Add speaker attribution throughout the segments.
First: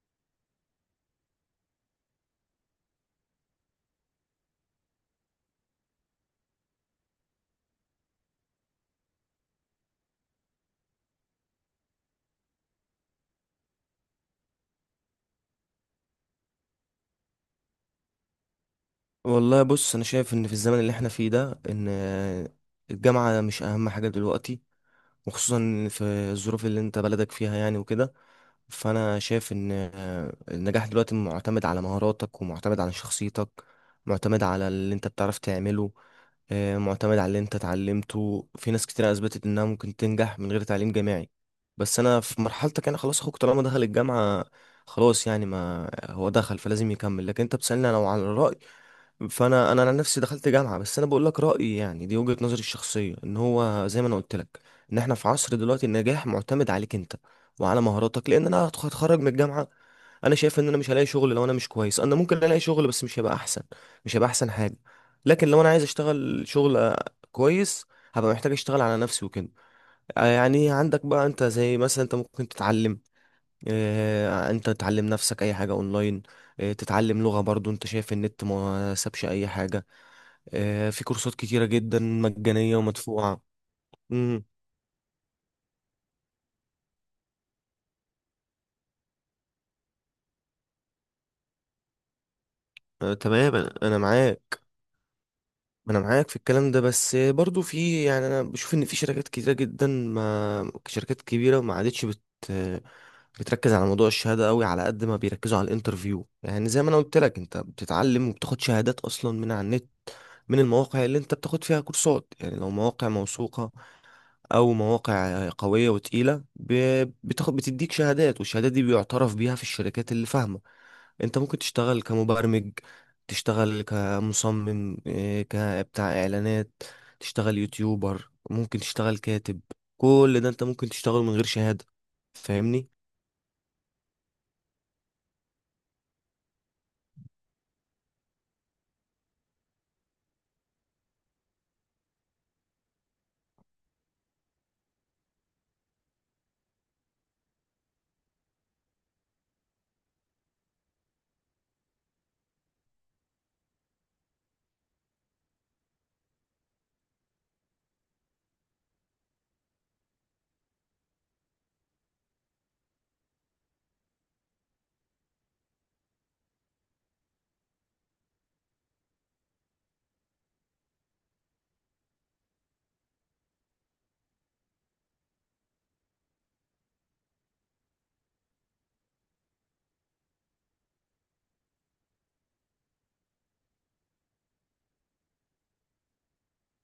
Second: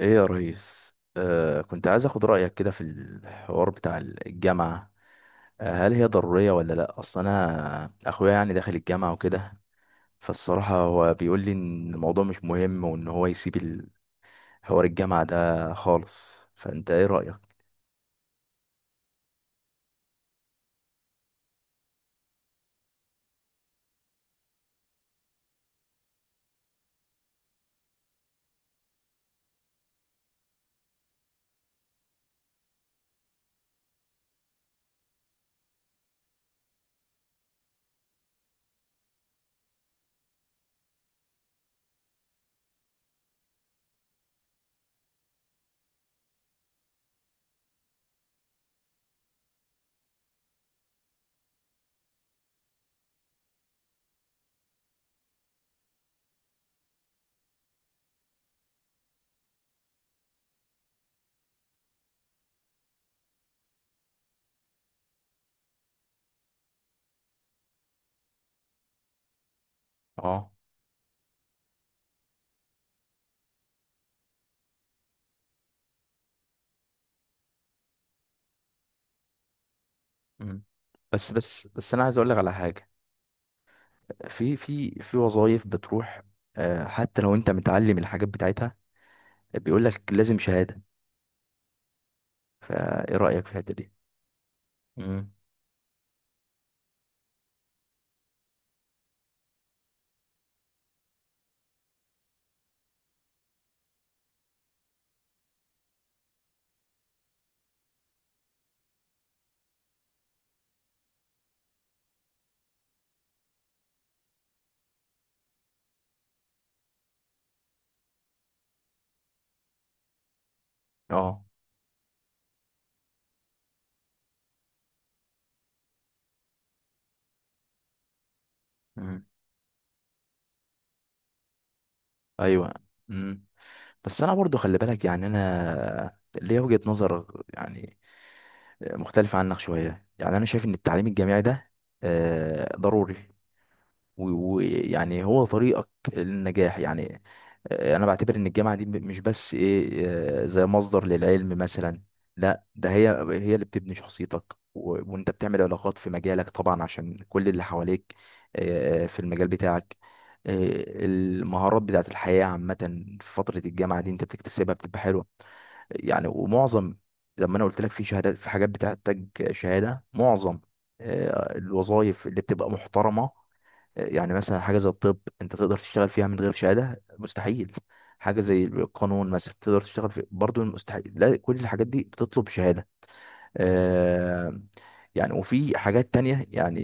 Speaker 1: ايه يا ريس، كنت عايز اخد رايك كده في الحوار بتاع الجامعه. هل هي ضروريه ولا لا؟ اصل انا اخويا يعني داخل الجامعه وكده، فالصراحه هو بيقول لي ان الموضوع مش مهم وان هو يسيب حوار الجامعه ده خالص. فانت ايه رايك؟
Speaker 2: والله بص، انا شايف ان في الزمن اللي احنا فيه ده، ان الجامعة مش اهم حاجة دلوقتي، وخصوصا في الظروف اللي انت بلدك فيها يعني وكده. فانا شايف ان النجاح دلوقتي معتمد على مهاراتك، ومعتمد على شخصيتك، معتمد على اللي انت بتعرف تعمله، معتمد على اللي انت اتعلمته. في ناس كتير اثبتت انها ممكن تنجح من غير تعليم جامعي. بس انا في مرحلتك، انا خلاص اخوك طالما دخل الجامعة خلاص، يعني ما هو دخل فلازم يكمل. لكن انت بتسألني لو على الرأي، فانا عن نفسي دخلت جامعة، بس انا بقول لك رأيي يعني، دي وجهة نظري الشخصية. ان هو زي ما انا قلت لك، ان احنا في عصر دلوقتي النجاح معتمد عليك انت وعلى مهاراتك. لان انا هتخرج من الجامعة، انا شايف ان انا مش هلاقي شغل. لو انا مش كويس، انا ممكن الاقي شغل بس مش هيبقى احسن مش هيبقى احسن حاجه. لكن لو انا عايز اشتغل شغل كويس، هبقى محتاج اشتغل على نفسي وكده.
Speaker 1: اه.
Speaker 2: يعني عندك بقى انت، زي مثلا انت ممكن تتعلم، انت تتعلم نفسك اي حاجه اونلاين. تتعلم لغه. برضو انت شايف النت ما سابش اي حاجه،
Speaker 1: مم.
Speaker 2: في
Speaker 1: بس
Speaker 2: كورسات كتيره
Speaker 1: بس بس
Speaker 2: جدا
Speaker 1: انا عايز اقول لك على
Speaker 2: مجانيه
Speaker 1: حاجه.
Speaker 2: ومدفوعه. امم.
Speaker 1: في وظايف بتروح حتى لو انت متعلم الحاجات بتاعتها، بيقول لك لازم شهاده. فايه رايك في
Speaker 2: تمام،
Speaker 1: الحته
Speaker 2: انا
Speaker 1: دي؟
Speaker 2: معاك.
Speaker 1: امم.
Speaker 2: ما انا معاك في الكلام ده، بس برضو في يعني، انا بشوف ان في شركات كتيره جدا، ما شركات كبيره ما عادتش بتركز على موضوع الشهاده قوي على قد ما بيركزوا على الانترفيو. يعني زي ما انا قلت لك، انت بتتعلم وبتاخد شهادات اصلا من على النت، من المواقع اللي انت بتاخد فيها كورسات، يعني لو مواقع موثوقه او مواقع قويه وتقيله، بتاخد بتديك شهادات، والشهادات دي بيعترف بيها في الشركات اللي فاهمه. انت
Speaker 1: اه.
Speaker 2: ممكن تشتغل كمبرمج، تشتغل كمصمم، كبتاع اعلانات، تشتغل يوتيوبر، ممكن تشتغل
Speaker 1: مم.
Speaker 2: كاتب. كل ده انت ممكن تشتغله من غير شهاده،
Speaker 1: ايوه.
Speaker 2: فاهمني.
Speaker 1: امم. بس انا برضو خلي بالك، يعني انا ليا وجهة نظر يعني مختلفة عنك شوية. يعني انا شايف ان التعليم الجامعي ده ضروري، ويعني هو طريقك للنجاح يعني. انا بعتبر ان الجامعه دي مش بس ايه، زي مصدر للعلم مثلا، لا ده هي هي اللي بتبني شخصيتك، وانت بتعمل علاقات في مجالك طبعا عشان كل اللي حواليك في المجال بتاعك. المهارات بتاعت الحياه عامه في فتره الجامعه دي انت بتكتسبها بتبقى حلوه يعني. ومعظم زي ما انا قلت لك في شهادات، في حاجات بتحتاج شهاده. معظم الوظائف اللي بتبقى محترمه، يعني مثلا حاجة زي الطب انت تقدر تشتغل فيها من غير شهادة؟ مستحيل. حاجة زي القانون مثلا تقدر تشتغل في برضه؟ مستحيل. لا، كل الحاجات دي بتطلب شهادة. آه. يعني وفي حاجات تانية يعني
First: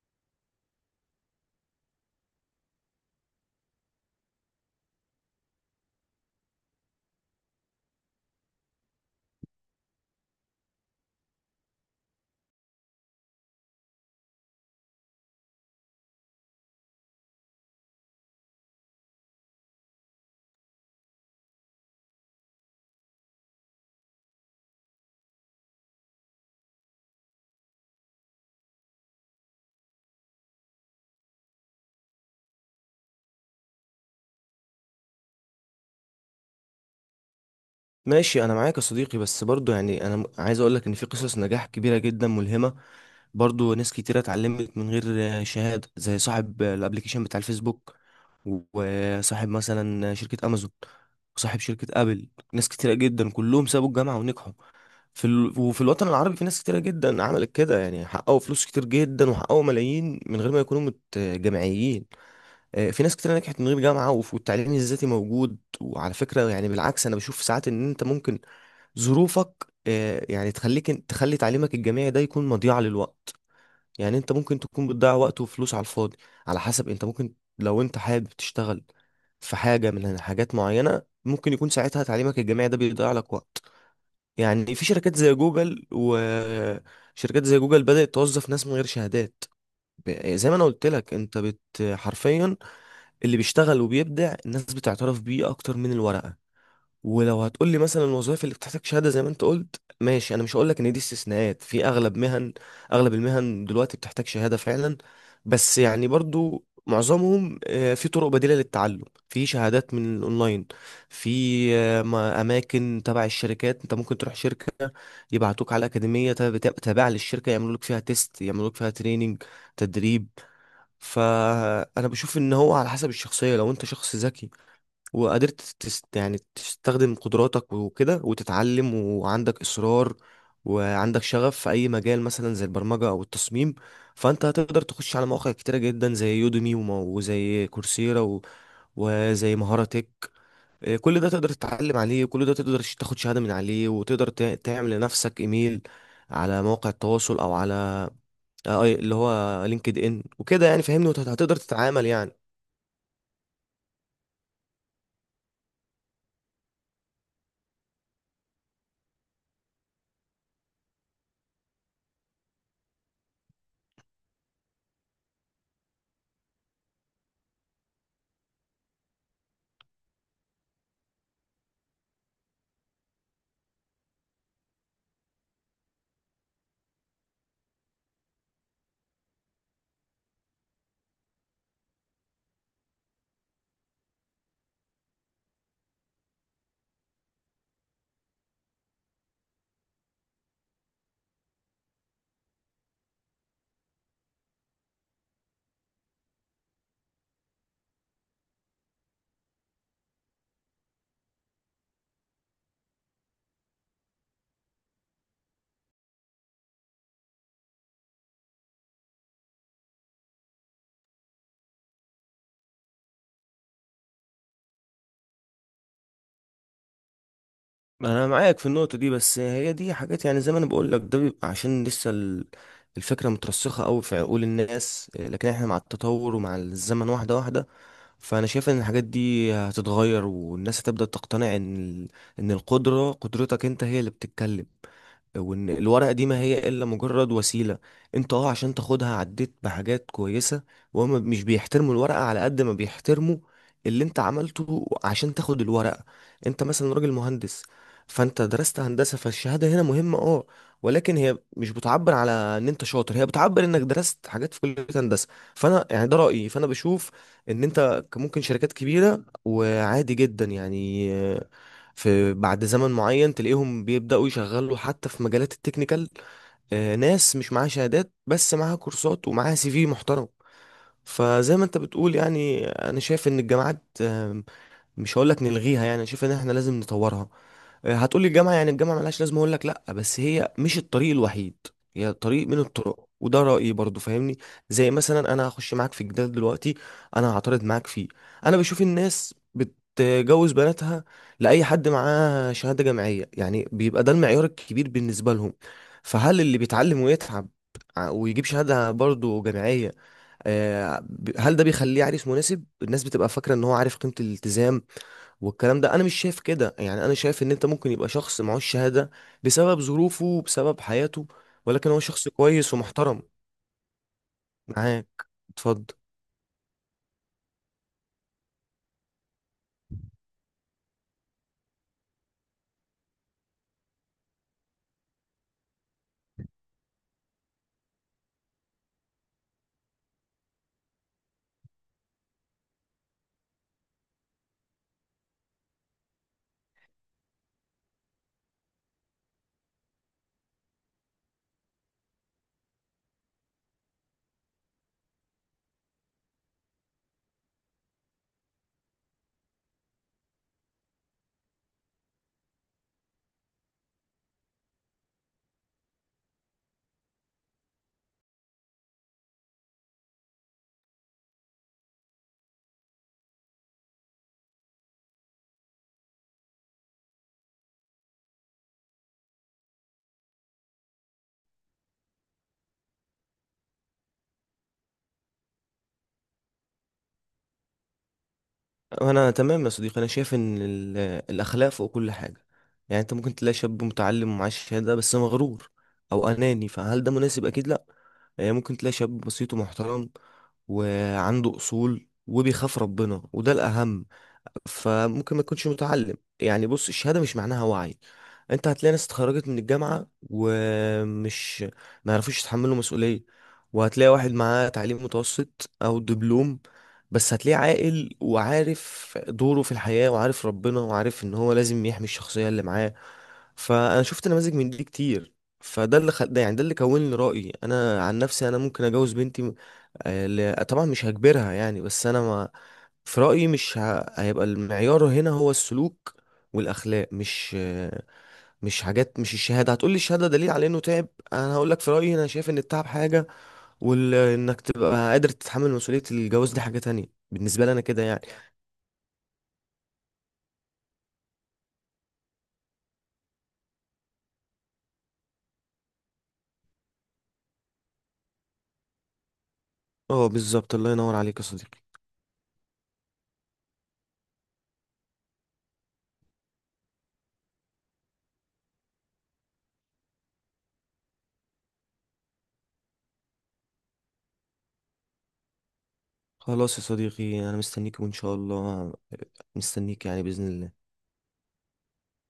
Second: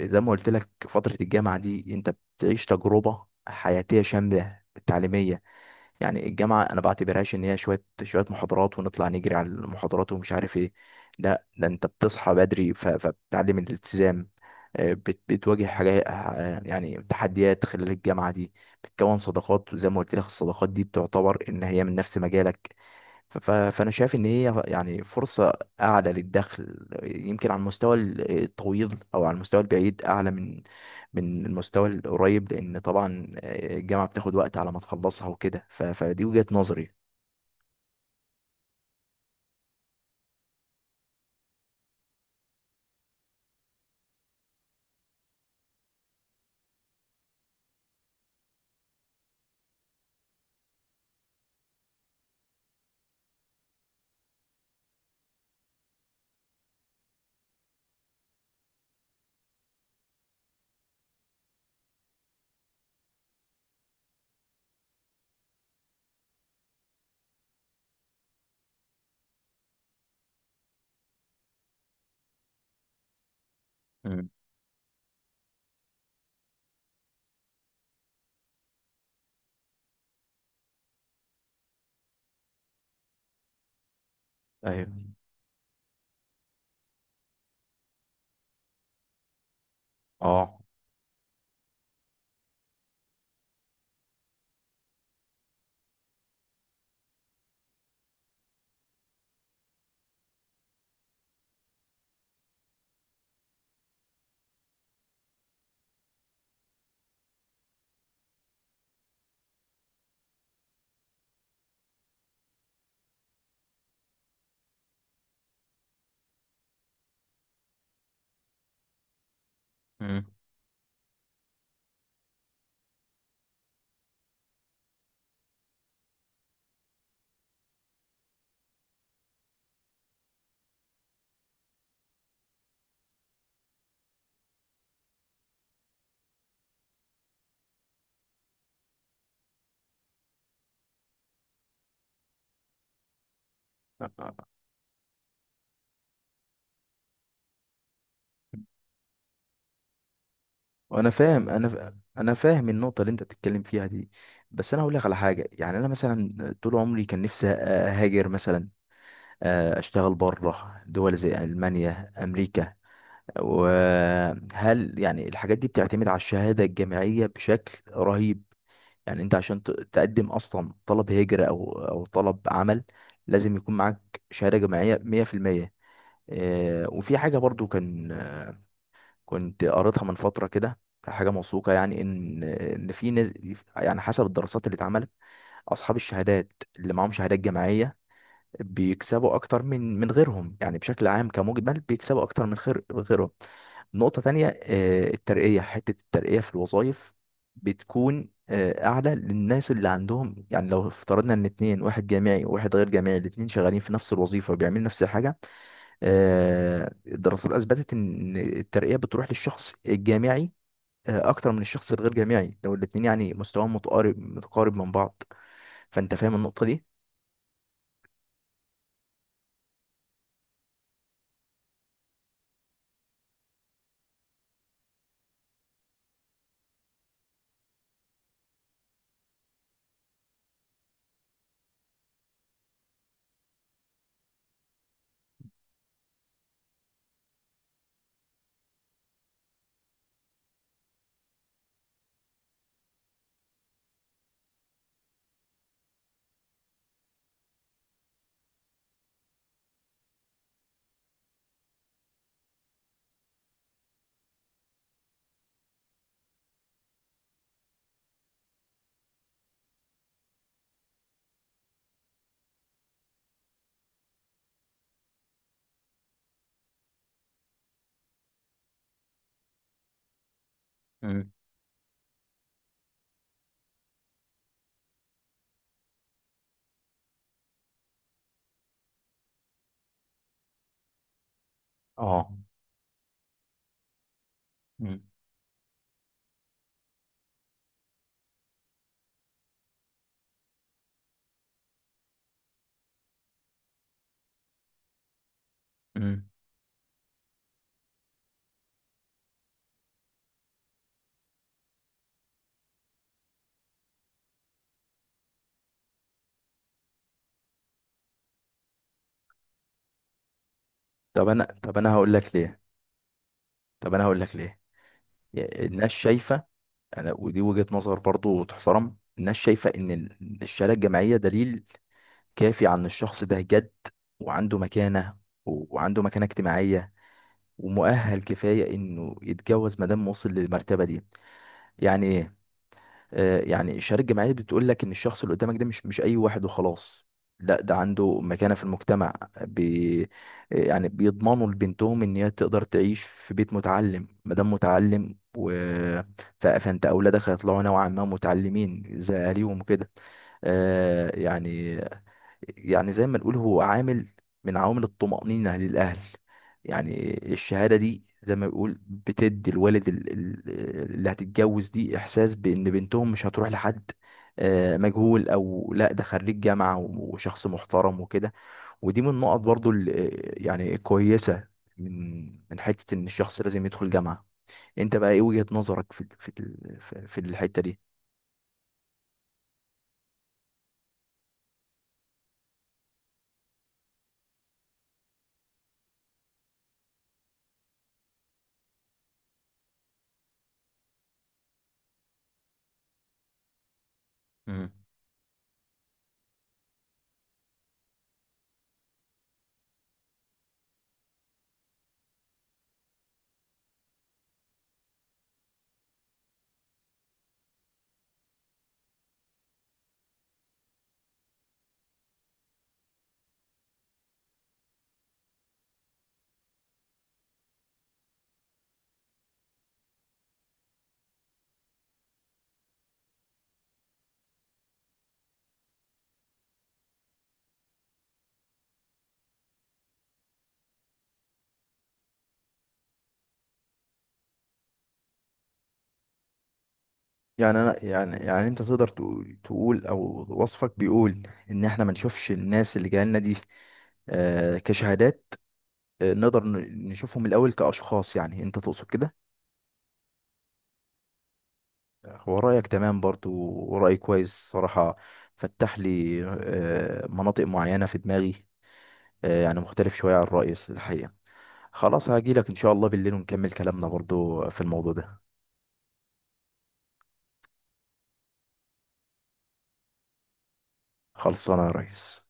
Speaker 1: زي ما قلت لك فترة الجامعة دي انت بتعيش تجربة حياتية شاملة تعليمية. يعني الجامعة أنا بعتبرهاش إن هي شوية شوية محاضرات ونطلع نجري على المحاضرات ومش عارف إيه، لا ده أنت بتصحى بدري فبتتعلم الالتزام، بتواجه حاجات، يعني تحديات خلال الجامعة دي، بتكون صداقات، وزي ما قلت لك الصداقات دي بتعتبر إن هي من نفس مجالك. فانا شايف ان هي يعني فرصه اعلى للدخل، يمكن على المستوى الطويل او على المستوى البعيد اعلى من المستوى القريب، لان طبعا الجامعه بتاخد وقت على ما تخلصها وكده. فدي وجهه نظري.
Speaker 2: ماشي، انا معاك يا صديقي، بس برضو يعني انا عايز اقولك ان في قصص نجاح كبيره جدا ملهمه، برضو ناس كتيرة اتعلمت من غير شهادة، زي صاحب الابليكيشن بتاع الفيسبوك، وصاحب مثلا شركة امازون، وصاحب شركة ابل. ناس كتيرة جدا كلهم سابوا الجامعة ونجحوا وفي الوطن العربي، في ناس كتيرة جدا عملت كده، يعني حققوا فلوس كتير جدا وحققوا ملايين من غير ما يكونوا جامعيين. في ناس كتيرة نجحت من غير جامعة، والتعليم الذاتي موجود. وعلى فكرة، يعني بالعكس، انا بشوف ساعات ان انت ممكن ظروفك يعني تخليك، تخلي تعليمك الجامعي ده يكون مضيعة للوقت. يعني
Speaker 1: مم.
Speaker 2: انت ممكن تكون بتضيع وقت وفلوس على الفاضي، على حسب. انت ممكن لو انت حابب تشتغل في حاجة من حاجات معينة، ممكن يكون ساعتها تعليمك الجامعي ده بيضيع لك وقت. يعني في
Speaker 1: ايوه.
Speaker 2: شركات زي جوجل، وشركات زي جوجل بدأت توظف ناس من غير شهادات. زي ما
Speaker 1: اه.
Speaker 2: انا قلت لك، انت بت حرفيا اللي بيشتغل وبيبدع الناس بتعترف بيه اكتر من الورقة. ولو هتقول لي مثلا الوظائف اللي بتحتاج شهاده زي ما انت قلت، ماشي، انا مش هقول لك ان دي استثناءات في اغلب مهن. اغلب المهن دلوقتي بتحتاج شهاده فعلا، بس يعني برضو معظمهم في طرق بديله للتعلم، في شهادات من الاونلاين، في اماكن تبع الشركات. انت ممكن تروح شركه يبعتوك على اكاديميه تابعه للشركه، يعملوا لك فيها تيست، يعملوا لك فيها تريننج،
Speaker 1: مم.
Speaker 2: تدريب. فانا بشوف ان هو على حسب الشخصيه. لو انت شخص ذكي وقدرت يعني تستخدم قدراتك وكده وتتعلم، وعندك إصرار وعندك شغف في أي مجال، مثلا زي البرمجة أو التصميم، فأنت هتقدر تخش على مواقع كتيرة جدا، زي يوديمي وزي كورسيرا وزي مهارة تك. كل ده تقدر تتعلم عليه، وكل ده تقدر تاخد شهادة من عليه، وتقدر تعمل لنفسك إيميل على مواقع التواصل، أو على اللي هو لينكد إن وكده، يعني فاهمني،
Speaker 1: وانا فاهم،
Speaker 2: وهتقدر
Speaker 1: انا ف-
Speaker 2: تتعامل يعني.
Speaker 1: انا فاهم النقطه اللي انت بتتكلم فيها دي. بس انا هقول لك على حاجه، يعني انا مثلا طول عمري كان نفسي اهاجر مثلا، أ- اشتغل بره دول زي المانيا، امريكا. وهل يعني الحاجات دي بتعتمد على الشهادة الجامعية بشكل رهيب؟ يعني انت عشان تقدم اصلا طلب هجرة او طلب عمل، لازم يكون معاك شهادة جامعية 100%. وفي حاجة برضو كان، كنت قريتها من فترة كده، حاجة موثوقة يعني، ان في ناس، يعني حسب الدراسات اللي اتعملت، اصحاب الشهادات اللي معاهم شهادات جامعية بيكسبوا اكتر من غيرهم، يعني بشكل عام كمجمل بيكسبوا اكتر من خير غيرهم. نقطة تانية، حتة الترقية في الوظائف بتكون أعلى للناس اللي عندهم. يعني لو افترضنا إن اتنين، واحد جامعي وواحد غير جامعي، الاتنين شغالين في نفس الوظيفة وبيعملوا نفس الحاجة، الدراسات أثبتت إن الترقية بتروح للشخص الجامعي أكتر من الشخص الغير جامعي، لو الاتنين يعني مستواهم متقارب متقارب من بعض. فأنت فاهم النقطة دي؟
Speaker 2: انا معاك في النقطه دي، بس هي دي حاجات. يعني زي ما انا بقول لك، ده بيبقى عشان لسه الفكره مترسخه قوي في عقول الناس، لكن احنا مع التطور ومع الزمن واحده واحده. فانا شايف ان الحاجات دي هتتغير، والناس هتبدأ تقتنع ان ان قدرتك انت هي اللي بتتكلم، وان الورقة دي ما هي الا مجرد وسيلة انت عشان تاخدها عديت بحاجات كويسة. وهم مش بيحترموا الورقة على قد ما بيحترموا اللي انت عملته عشان تاخد الورقة. انت مثلا راجل مهندس، فانت درست هندسة، فالشهادة هنا مهمة، ولكن هي مش بتعبر على ان انت شاطر، هي بتعبر انك درست حاجات في كلية هندسة. فانا يعني ده رأيي، فانا بشوف ان انت ممكن، شركات كبيرة وعادي جدا يعني، في بعد زمن معين تلاقيهم بيبدأوا يشغلوا حتى في مجالات التكنيكال، ناس مش معاها شهادات بس معاها كورسات ومعاها سي في محترم.
Speaker 1: مم.
Speaker 2: فزي ما انت بتقول، يعني انا شايف ان الجامعات مش هقول لك نلغيها، يعني انا شايف ان احنا لازم نطورها. هتقولي الجامعة يعني الجامعة ملهاش لازمة، أقول لك لأ بس هي مش الطريق الوحيد، هي
Speaker 1: اه.
Speaker 2: طريق من الطرق، وده رأيي برضو، فاهمني. زي
Speaker 1: مم.
Speaker 2: مثلا أنا هخش معاك في جدال دلوقتي، أنا هعترض معاك فيه. أنا بشوف الناس بتجوز بناتها لأي حد معاه شهادة جامعية، يعني بيبقى ده المعيار الكبير بالنسبة لهم.
Speaker 1: مم.
Speaker 2: فهل اللي بيتعلم ويتعب ويجيب شهادة برضو جامعية، هل ده بيخليه عريس مناسب؟ الناس بتبقى فاكرة إن هو عارف قيمة الالتزام، والكلام ده انا مش شايف كده. يعني انا شايف ان انت ممكن يبقى شخص معهوش شهادة بسبب ظروفه وبسبب حياته،
Speaker 1: طب انا طب
Speaker 2: ولكن
Speaker 1: انا
Speaker 2: هو
Speaker 1: هقول
Speaker 2: شخص
Speaker 1: لك ليه.
Speaker 2: كويس ومحترم.
Speaker 1: طب انا هقول لك ليه.
Speaker 2: معاك، اتفضل.
Speaker 1: الناس شايفه. انا، ودي وجهه نظر برضو تحترم، الناس شايفه ان الشهاده الجامعيه دليل كافي عن الشخص ده، جد وعنده مكانه، وعنده مكانه اجتماعيه ومؤهل كفايه انه يتجوز ما دام وصل للمرتبه دي يعني. يعني الشهادة الجامعية بتقول لك إن الشخص اللي قدامك ده مش أي واحد وخلاص، لا ده عنده مكانة في المجتمع. بي يعني بيضمنوا لبنتهم إن هي تقدر تعيش في بيت متعلم، مادام متعلم فأنت أولادك هيطلعوا نوعا ما متعلمين زي أهاليهم وكده. يعني، يعني زي ما نقول هو عامل من عوامل الطمأنينة للأهل. يعني الشهادة دي زي ما بيقول بتدي الوالد اللي هتتجوز دي إحساس بإن بنتهم مش هتروح لحد مجهول، أو لا ده خريج جامعة وشخص محترم وكده. ودي من النقط برضو يعني كويسة، من من حتة إن الشخص لازم يدخل جامعة. أنت بقى إيه وجهة نظرك في في الحتة
Speaker 2: انا تمام يا صديقي، انا شايف ان الاخلاق فوق كل حاجة. يعني انت ممكن تلاقي شاب متعلم ومعاه شهادة بس مغرور او اناني، فهل ده مناسب؟ اكيد لا. يعني ممكن تلاقي شاب بسيط ومحترم وعنده اصول وبيخاف ربنا، وده الاهم.
Speaker 1: دي؟
Speaker 2: فممكن ما تكونش متعلم يعني. بص، الشهادة مش معناها وعي. انت هتلاقي ناس اتخرجت من الجامعة ومش ما يعرفوش يتحملوا مسؤولية، وهتلاقي واحد معاه تعليم متوسط او دبلوم، بس هتلاقيه عاقل وعارف دوره في الحياة وعارف ربنا وعارف ان هو لازم يحمي الشخصية اللي معاه. فانا شفت نماذج من دي كتير. ده يعني ده اللي كون لي رأيي. انا عن نفسي انا ممكن اجوز بنتي، طبعا مش هجبرها يعني، بس انا ما في رأيي، مش ه... هيبقى المعيار هنا هو السلوك والأخلاق، مش مش حاجات مش الشهادة. هتقولي الشهادة دليل على إنه تعب، أنا هقولك في رأيي، أنا شايف إن التعب حاجة، وإنك تبقى قادر تتحمل مسؤولية الجواز دي حاجة تانية.
Speaker 1: يعني
Speaker 2: بالنسبة لي أنا
Speaker 1: انا
Speaker 2: كده
Speaker 1: يعني
Speaker 2: يعني.
Speaker 1: يعني انت تقدر تقول او وصفك بيقول ان احنا ما نشوفش الناس اللي جايه لنا دي كشهادات، نقدر نشوفهم الاول كاشخاص. يعني انت تقصد كده؟
Speaker 2: اه، بالظبط، الله ينور عليك يا صديقي.
Speaker 1: هو رايك تمام برضو، ورأي كويس صراحه، فتح لي مناطق معينه في دماغي، يعني مختلف شويه عن الرأي الحقيقه. خلاص هاجي لك ان شاء الله بالليل ونكمل كلامنا برضو في الموضوع ده.
Speaker 2: خلاص يا صديقي، أنا مستنيك وإن شاء الله، مستنيك يعني بإذن الله.
Speaker 1: خلصانه يا ريس.